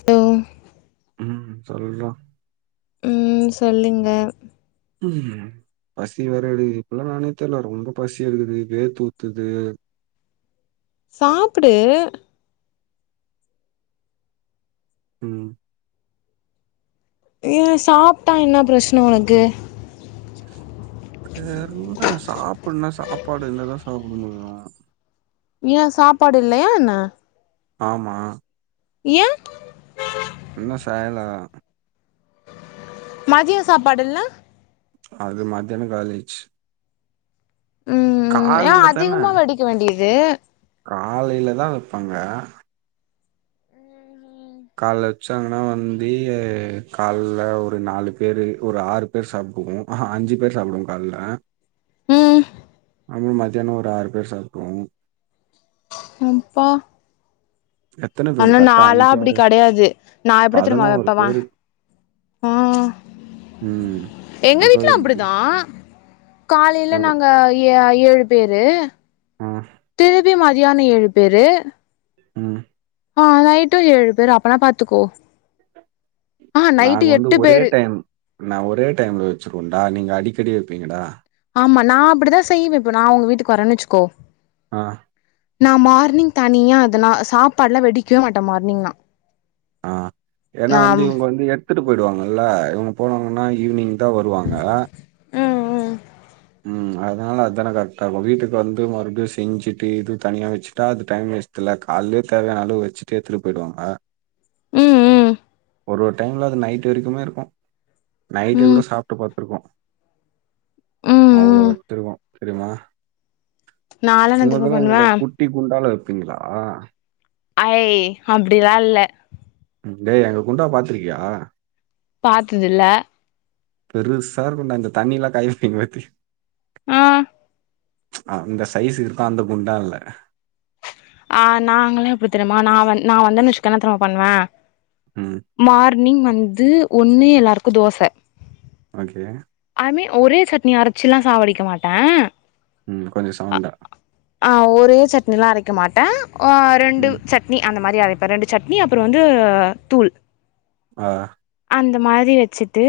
So ம் சொல்றா ம் சொல்லுங்க ம் பசி வேற எடுக்குது இப்பல்லா என்னான்னே தெர்ல ரொம்ப பசி எடுக்குது வேர்த்து ஊத்துது சாப்புடு ம் ஏ சாப்ட்டா என்ன பிரச்சன ஒனக்கு இது வேற ஒன்னுல்ல சாப்புட்னா சாப்பாடு இருந்தா தா சாப்ட முடியு ஏ சாப்பாடு இல்லயா என்ன ஆமா ஏ இன்னு செய்லா மதிய சாப்பாடுல்ல அது மத்தியான காலி ஆயிடிச்சி ம் ம் ஏ கால்ல தான அதிகமா வெடிக்க வேண்டியது காலையில தா வெப்பாங்க கால்ல வச்சாங்கன்னா வந்து கால்ல ஒரு நாலு பேரு ஒரு ஆறு பேர் சாப்டுவோ ஆஹா அஞ்சு பேர் சாப்டுவோ கால்ல ம் அன்னைக்கு மத்தியான ஒரு ஆறு பேர் சாப்ட்ருவோ ம் ப்பா எத்தன பேரு ஆனா கரெக்டா நால்லா அப்டி அஞ்சாறு கடையாது நா எப்டி தெரியுமா பதினோரு வப்ப வா பேரு ஆ ம் எங்க அப்ப வீட்டு்ல எப்டி அப்டிதா காலையில ம் நாங்க ஏ ஏழு பேரு ம் திருப்பி மதியான ஏழு பேரு ம் அ நைட்டு ஏழு பேரு அப்பன்னா பாத்துக்கோ ஆ நைட்டு நாங்க வந்து எட்டு ஒரே பேரு டைம் நா ஒரே டைம்ல வச்சிக்குவோம்டா நீங்க அடிக்கடி வப்பீங்கடா ஆமா நா அப்படிதா செய்வே இப்ப நா உங்க வீட்டுக்கு வரன்னு வச்சுக்கோ அ நா மார்னிங் தனியா அதனா சாப்பாட்லா வெடிக்கவே மாட்டே மார்னிங் நா அ ஏதுனா வந்து இவங்க வந்து எ விட்டுட்டு போயிடுவாங்கல்ல இவங்க போனாங்கன்னா ஈவினிங் தா வருவாங்க ம் ம் ம் அதனால அதான கரெக்டா இருக்கு வீட்டுக்கு வந்து மறுபடியு செஞ்சுட்டு இது தனியா வச்சுட்டா அது டைம் வேஸ்ட் இத்துல காலயே தேவையானா அளவு வச்சுட்டு எத்துட்டு போயிடுவாங்க ம் ம் ஒரு ஒரு டைம்ல அது நைட்டு வரைக்குமே இருக்கு நைட் ம் கூட சாப்ட்டு படுத்துருக்கோ ம் அவ்வளோ ம் எடுத்துருக்கோ தெரியுமா நாலா என்ன தெரியுமா உங்கதுல பண்ணுவே என்னோட கூ குட்டி குண்டான்ல வப்பீங்களா ஐ அப்டில்லா இல்ல ஏ எங்க குண்டா பாத்திருக்கியா பாத்ததுல்ல பெருசா இருக்கும்டா இந்த தண்ணி எல்லா [unintelligible] பத்தி அ அ அந்த சைஸ் இருக்க அந்த குண்டால்ல ஆ நாங்கல்லாம் எப்டி தெரியுமா நா வ நா வச்சுக்க என்னா தெர்மா பண்ணுவே ம் மார்னிங் வந்து ஒன்னு எல்லாருக்கு தோச ஓகே அதுமே ஒரே சட்னி அரைச்சுல்லா சாவடிக்க மாட்டே ம் கொஞ்ச சவுண்டா ஆ ஒரே சட்னில்லா அரைக்க மாட்டே ரெண்டு ம் சட் சட்னி அந்த மாரி அரைப்பே ரெண்டு சட்னி அப்றம் வந்து தூள் ஆ அந்த மாரி வச்சுட்டு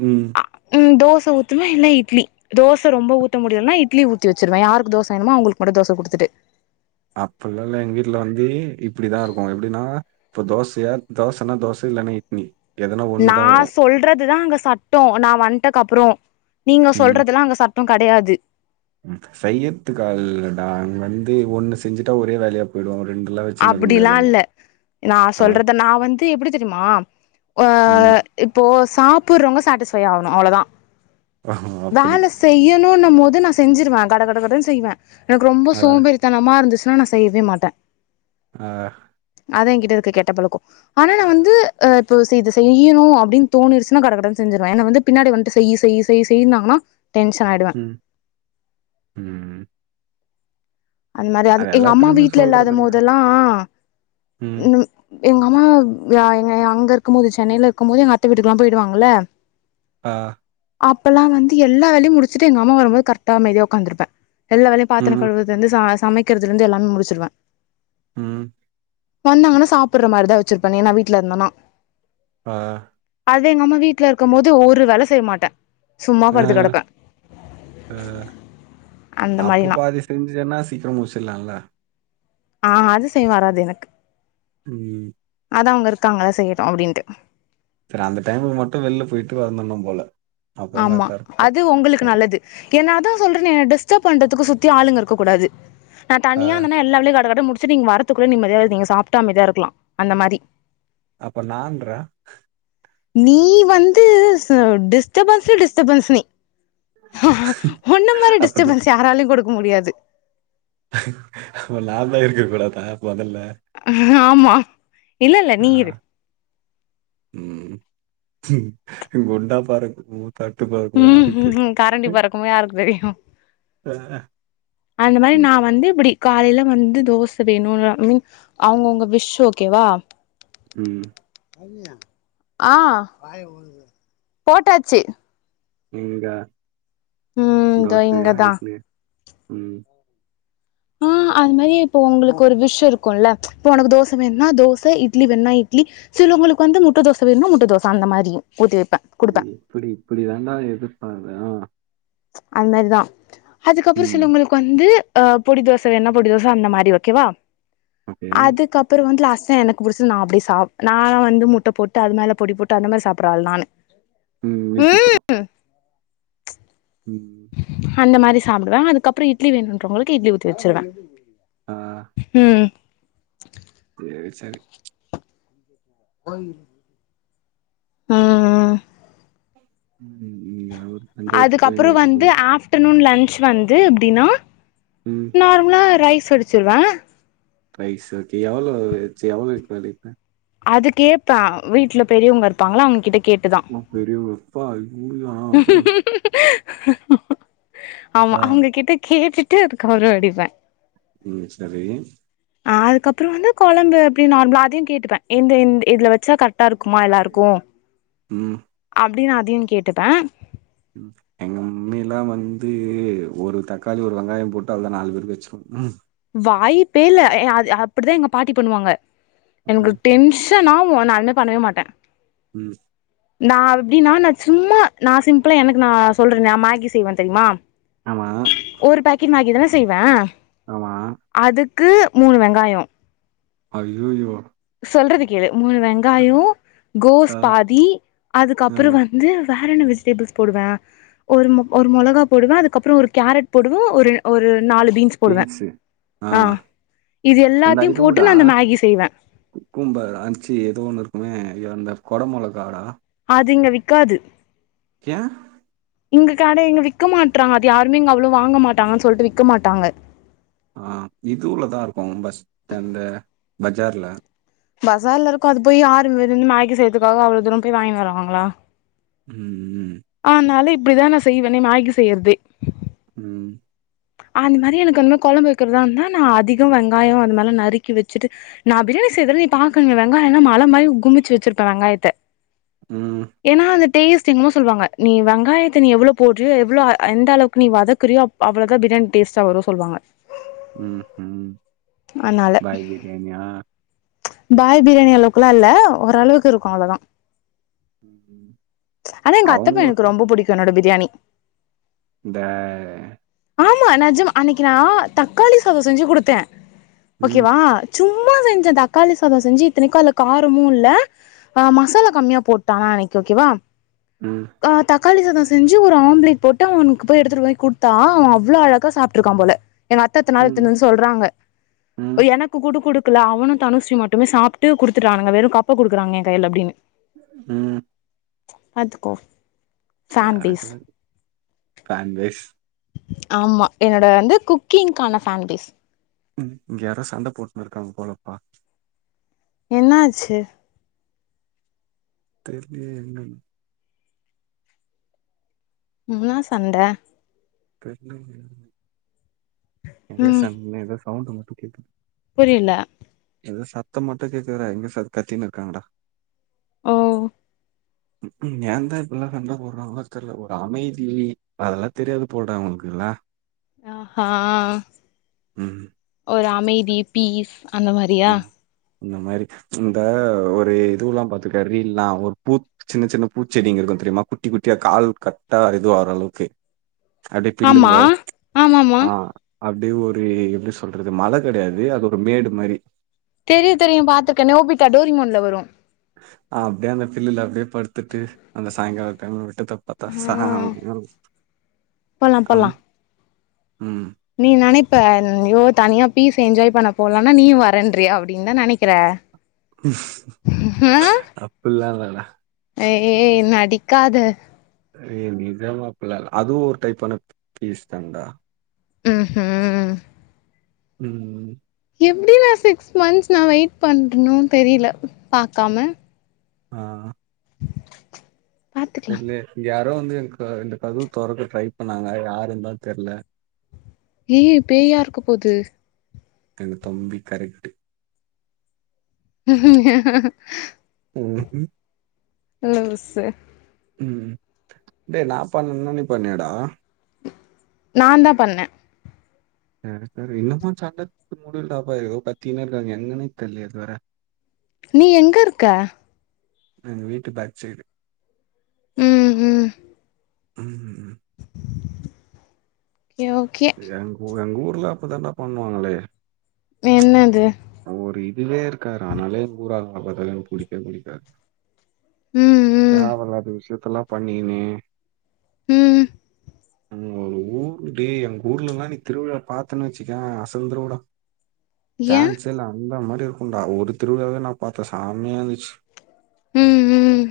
ம் அ ம் தோச ஊத்துவே இல்ல இட்லி தோச ரொம்ப ஊத்த முடியாதுன்னா இட்லிஊத்தி வச்சுடுவேன் யாருக்கு தோச வேணுமோ அவங்களுக்கு மட்டும் தோச கொடுத்துட்டு அப்பல்லாம்ல்ல எங்க வீட்ல வந்து இப்டிதான் இருக்கும் எப்டின்னா இப்போ தோசயா தோசனா தோசை இல்லனா இட்லி எதனா ஒண்ணுதா நான் வரும் சொல்றது தான் அங்க சட்டம் நான் வன்ட்டக்கு அப்றம் நீங்க சொல்றதுல்லாம் அங்க சட் ம் கெடையாது சையரத்துக்காக இல்லடா வந்து ஒண்ணு செஞ்சுட்டா ஒரே வேலையா போயிடுவாங்க ரெண்டுலா வச்சுன்னு இருக்க அப்டிலாம் இல்ல முடியாதுன்னுவான் நான் ஆ சொல்றதலா நான் வந்து எப்டி தெரியுமா ஆ ம் இப்போ சாப்ற்வங்க சாட்டிஸ்ஃபை ஆகணும் அவ்வளோதான் ஓ அப்டி வேல செய்யணும்ன்னும் போது நான் செஞ்சிருவேன் கடகட கடன்னு செய்வேன் எனக்கு ரொம்ப ஆ சோம்பேறி தனமா இருந்துச்சுன்னா நான் செய்யவே மாட்டேன் ஆ அதான் என்கிட்டருக்க கெட்ட பழக்கம் ஆனா நான் வந்து இப்போ இத செய்யணும் அப்டின்னு தோணிச்சுன்னா கட கடன்னு செஞ்சிருவேன் ஏன்னா வந்து பின்னாடி வந்துட்டு செய் செய் செய் செய்ன்னாங்கன்னா டென்ஷனாயிடும் ம் ம்ம் அந்த மாதிரி ஆகும் எங்க அம்மா எல்லாத்துலயுமே வீட்டுல இல்லாத சொல்றதுண்டா போதெல்லாம் ம் எங்க அம்மா எங்க அங்க இருக்கும் போது சென்னையில இருக்கும் போது எங்க அத்தை வீட்டுக்கு எல்லாம் போயிடுவாங்கல்ல ஆ அப்பெல்லாம் வந்து எல்லா வேலையும் முடிச்சிட்டு எங்க அம்மா வரும்போது கரெக்டா அமைதியா உக்காந்துருப்பேன் எல்லா வேலையும் பாத்திரம் ம் கழுவுறதுலருந்து சமைக்கிறதுல இருந்து எல்லாமே முடிச்சிருவேன் ம் வந்தங்கன்னா சாப்ட்ற மாதிரிதான் வச்சிருப்பேன் நா வீட்ல இருந்தேனா ஆ அது எங்கம்மா வீட்ல இருக்கும் போது ஒரு வேலை செய்ய மாட்டேன் ஆ ஆ அந்த மாரி அப்போ நா பாதி செ செஞ்ஞேனா சீக்கிரம் முடிச்சிடலாம்ல ஆ அது செய்ய வராது எனக்கு ம் அதா அவுங்க இருக்காங்கல்ல செய்யட்டும் அப்டின்ட்டு சர் அந்த டைம்ல மட்டு வெளில போயிட்டு வந்துன்னும் போல அப்பதான் ஆமா கரெக்டா இருக்கும். அது உங்ளுக்கு நல்லது ஏன்ன அதான் சொல்றேனே டிஸ்டர்ப் பண்றதுக்கு சுத்தி ஆளுங்க இருக்க கூடாது நான் தனியாருந்தேனா எல்லா வேளையும் கட கடன்னு முடிச்சுட்டு நீங்க வரத்துக்குள்ள நிம்மதியா நீங்க சாப்பிட்டு அமைதியா இருக்கலாம் அந்த மாதிரி அப்ப நான்ற நீ வந்து டிஸ்ட்பன்ஸ்ஸு டிஸ்டர்பன்ஸ்ஸு ஒன்ன மாதிரி அப்ப நா- டிஸ்டர்பன்ஸ் யாராலயும் கொடுக்க முடியாது அப்ப நா தான் இருக்க கூடாதா முதல்ல ம் ஆமா இல்லல்ல ஆ. நீ இரு ம் குண்டா பறக்கும் தட்டுப்பா ம் ம் கரண்டி பறக்குமா யாருக்கு தெரியு ஆ. அந்த மாரி ம். நா வந்து இப்டி காலைல வந்து தோச வேணு ம் அவுங்கவுங்க விஷ் ஓகேவா ம் ஆ போட்டாச்சி இ்ங்க ம் இதோ தோசையா இங்கதா இட்லி ம் ஆ அது மாரி இப்போ உங்ளுக்கு ஒரு விஸ் இருக்குல்ல இப்ப உனக்கு தோச ஆமா. வேண்ணா தோசை இட்லி வேண்ணா இட்லி சிலவங்களுக்கு வந்து முட்ட தோச வேண்ணா முட்ட தோச அந்த மாரி ஊத்தி வப்ப இ இப்டி இப்டி தாண்டா எதிர்பாகறோ அது மேரிதா அதுக்கப்புற ம். சிலவுங்ளுக் கு வந்து அ பொடி தோச வேண்ணா பொடி தோச அந்த மாரி ஓகேவா ஓகே. அதுக்கப் பற வந்து லாஸ்டா எனக்கு புடிச்சது நா அப்டியே சாப் நா வந்து முட்ட போட்டு அது மேல பொடி போட்டு அந்த மேரி சாப்பர்ற ஆள் நானு ம்மே குத்துர்றோ ம் அந்த மாரி சாப்டுவ அதுக்கப்ற இட்லி வேணுன்றவங்களுக்கு இட்லி ஊத்தி வச்சிருவ ஆ ம் சேர் செரி ஓய் ஆ ம் ம் அது அதுக்கப்ற வந்து ஆஃப்டனுன் லன்ச் வந்து எப்டினா ம் நார்மலா ரைஸ் வடிச்சிருவ ரைஸ் ஓகே யவளோ வச்சு யவளோக் வடிப்ப அது கேப்ப அ வீட்ல பெரியோங்க இருப்பாங்ள அவுங் கிட்ட கேட்டுதா உ பெரிவ அப்பா அய் ஊ யா ஆமா ஆ அவுங்க கிட்ட கேட்டுட் டு அதுக்கபற வடிப்ப ம் சரி அ அதுக்கபற வந்து கொழம்பு அப்டி நார்மலா அதையு கேட்டுப்ப எந்த இந்த இதுல வச்சா கர்ட்டா இருக்குமா எல்லாருக்கு ம் அப்டினு அதையு கேட்டுப்ப ம் எங்க மம்மிலா வந்து ஒரு தக்காளி ஒரு வெங்காயோ போட்டு அதா நாலு பேரு வச்ரு வாய்ப்பே இல்ல எ அ அப்டிதா எங்க பாட்டி பண்ணுவாங்க ம் எங்ளுக் டென்ஸ் சன் ஆவு நா அதுமே பண்ணவே மாட்ட ம் நா எப்டினா நா சும்மா நா சிம்ப்பிளா எனக்கு நா சொல்ற நா மேகி செய்வ தெரிமா ஆமா ஒரு பாக்கெட் மேகி தான செய்வ ஆமா அதுக்கு மூனு வெங்காயோ ஐய்யயோ சொல்றது கேளு மூணு வெங்காயோ கோஸ் பாதி ஆ அதுக்கப்றோ வ ந்து வேறென்ன வெஜிடெபிள்ஸ் போடுவ ஒரு மொ ஒரு மொளகாப் போடுவ அதுக்கப்றோ ஒரு கேரட் போடுவ ஒரு ஒரு நாலு பீன்ஸ் போடுவ பீன்ஸு ஆ இது அந்த எல்லாத்தியு இதுவுடா போட்டு நானு மேகி செய்வ குக்கும்பர் அ ச்சீ ஏதோ ஒன்னு இருக்குமே அய்யோ அந்த கொட மொளகாடா அது இங்க வி்க்காது ஏ இங்க கட இங்க விக்க மாட்ராங்க அது யாருமே இங்க அவ்ளோ வாங்க மாட்டாங்கன்னு சொல்ட்டு விக்க மாட்டாங்க ஆ இதுவுல தா இருக்கு பஸ்த் அந்த பஜார்ல பஸார்ல இருக்கு அதுக்கு போய் யாரு வெறு மேகி செய்றதுக்காக அவ்வளோ தூர போய் வாங்கினு வருவாங்ளா ம் ம் ஆனாலே இப்டிதா நா செய்வெனே மேகி செய்றதே ம் அந்த மாரி எனக்கு வந்த கொழம்பு வைக்றதா இருந்தா நா அதிகோ வெங்காயோ அந்த மாற்லா நறுக்கி வச்சிட்டு நா பிரியாணி செய்ரதலா நீ பாக்கணுமே வெங்காயல்லா மல மாரி குமிச்சி வச்ருப்பே வெங்காயத்த ம் ஏனா அந்த டேஸ்ட்டு இன்னு சொல்வாங்க நீ வெங்காயத்த நீ எவ்ளோ போட்றியோ எவ்ளோ அ எந்த அளவுக்கு நீ வதக்குறியோ அப் அவ்ளோ தா பிரியாணி டேஸ்டா வரு சொல்வாங்க ம் ம் அதனால பாய் பிரியாணியா பாய் பிரியாணி அளவுக்குல்லா இல்ல ஓரளவுக்கு இருக்கு அவ்ளோதா ம். ஆனா எங்க அத்த அவங்க பையனுக்கு சொல்- ரொம்ப புடிக்கு என்னோட பிரியாணி இந்த ஆமா நெஜம அன்னைக்கு நா தக்காளி சாதோ செஞ்சு குடுத்தே ம் ஓகேவா சும்மா செஞ்ச தக்காளி சாதோ செஞ்சு இத்தனைக்கு அதுல காரமு இல்ல அ மசாலா கம்மியா போட் ட அனைக் ஓகேவா ம் அ தாக்காளி சாதோ செஞ்சு ஒரு ஆம்லேட் போட்டு அவனுக்கு போய் எடுத்துட்டு போய் குடுத் தா அவ அவ்ளோ அழகா சாப்ட்ருக்கா போல எங்க அத்த இத்தன் நாள் ம் எத்துனுவந் சொல்றாங்க ம் ஒய் எனக் கு கூடு குடுக்ல அவனு தனுஸ்ரீ மட்டுமே சாப்ட்டு குடுத்துட்றானுங்க வெரு கப்ப குடுக்குறாங்க எ கைல அப்டின்னு ம் பாத்துக்கோ ஃபேன் சேரி பேஸ் சேரி ஃபேன் பேஸ் ஆமா என்னோட வந்து குக்கிங்கான ஃபேன் பேஸ் ம் இங்க யாரோ சண்ட போட்ன்னு இருக்காங்க போலப்பா என்னாச்சு தெர்லியே என்னன் என்னா சண்ட தெர்ல யானு எங்கயோ சன்னு ஏதோ சவுண்ட் மட்டு கேக்குது புரியலா ஏதோ சத்தம் மட்டும் கேக்குதுடா எங்க ச கத்தின்னு இருக்காங்கடா ஓ ஏந்தா இப்பெல்லா சண்ட போடுறாங்களோ தெர்ல ஒரு அமைதி அதெல்லா தெரியாது போலடா அவங்களுக்கு இல்ல ஆ ஹா ம். ஒரு அமைதி பீஸ் அந்த மாரி ம் இந்த மாரி இந்த ஒரு இதுவுல்லா பாத்துரிக்கியா ரீல்ல்லா ஒரு பூத் சின்ன சின்ன பூச்செடிங்க இருக்கு தெரியுமா குட்டி குட்டியா கால் கட்டா இதுவாகுர அளவுக்கு அப்டியே ஆமா பில்லுங்கோ ஆமாமா ஆ அப்டியே ஒரு எப்டி சொல்றது மல கெடையாது அது ஒரு மேடு மாரி தெரியு தெரியு பாத்ருக்கே நோபிட்டா டோரிமான்ல வரு ஆ அப்டியே அந்த பில்லுல அப்டியே படுத்துட்டு அந்த சாய்ங்கால டைம்ல விட்டத்தா பாத்தா செம்யா ம் இருக்கு போலா போலா ம் நீ நெனைப்ப அய்யோ தனியா பீஸ் என்ஜாய் பண்ண போலான்னா நீயு வரேன்றியா அப்டின்னு தா நெனைக்கிற ம்ஹும் அப்டில்லா இல்ல ல ஏய் நடிக்காத ஏய் நிஜமாப்ல அதுவு ஒரு டைப்பான பீஸ் தானடா ம் ஹூ ம் ம் எப்டி நா சிக்ஸ் மந்த்ஸ் நா வெயிட் பண்ணறணுன்னு தெரியல பாக்காம ஆ பாத்துக்கலா தெர்லயே இங்க யாரோ வந்து ஏ க இந்த கதவு தொறக்க ட்ரை பண்ணாங்க யாருன்னுதா தெர்ல ஏய் பேயா இருக்க போது எங்க தம்பி கரெக்ட் [inaudible] ம் ம் லூசு ம் டேய் நா பண்ணனுன்னு நீ பண்ணயாடா நாந்தா பண்ணே சரி சரி என்னமோ சண்ட [inaudible] முடியலடாப்பா ஏதோ கத்தீன்னே இருக்காங்க என்னன்னே தெரிலயே இதுவர நீ எங்க இருக்க எங்க வீட்டு பேக் சைடு ம் ம் ம் ம் ம் கியோ எங்க ஊ எங்க ஊர்ல அப்டிதாண்டா பண்ணுவாங்களே என்னது ஒரு இதுவே இருக்காதுரா அதனால எங்க ஊரு ஆளுங்கள பாரத்தாலே எனக்கு பிடிக்கவே பிடிக்காது ம் ம் தேவ இல்லாத விஷயத்தலா பண்ணிகின்னு ம் ஊ ஊரு டேய் எங்க ஊர்லல்லா நீ திருவிழா பாத்தன்னு வச்சுக்கோயே அசந்துருவடா ஏன் சான்சே இல்ல அந்த மாரி இருக்குன்டா ஒரு திருவிழாவே நா பாத்தே செமயா இருந்துச்சு ம் ம்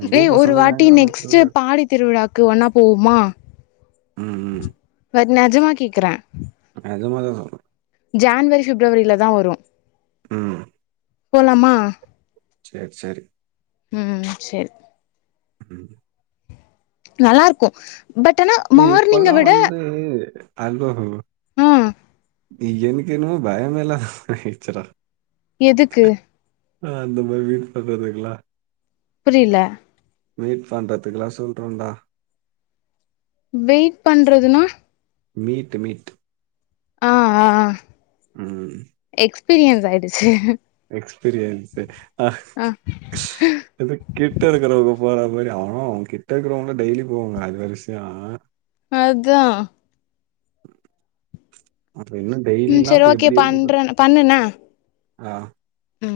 எங்க ஏய் ஊர் ஒரு பசங்கள வாட்டி ஏங்குறானுங்க நெக்ஸ்ட் திருவிழா பாடி திருவிழாக்கு ஒன்னா போவமா ம் ம் நெஜமா கேக்குறே நெஜமாதா சொல்றே ஜன்வரி பிப்ரவரியில தா வரோ ம் போலாமா சேர் சேரி ம் சேரி ம் நல்லாருக்கு பட் ஆனா மார்னிங்க விட உம் அனுபவமா அ எனக்கென்னமோ பயமே இல்லாத மாரி ஆயிச்சிடா எதுக்கு ஆ அந்த மாரி வீக்னஸ் இருக்குல்ல புரில மீட் பண்ணுறதுக்குல்லா சொல்றேன்டா வெயிட் பண்றதுன்னா மீட்டு மீட்டு அ ஆ ஆ ம் எக்ஸ்பீரியன்ஸ் ஆயிடுச்சு எக்ஸ்பீரியன்ஸு ஆ எதோ கிட்ட இருக்கறவங்க போற மாரி ஆ கிட்ட இருக்கறவங்க டெய்லி போவாங்க அது விஷியோ அதா அப்ப இன்னு ம் டெய்லில்லா சரி அப்ப ஓகே எப்டி இருக்கு பண்றே பாத் பண்ணு என்ன ஆ ம்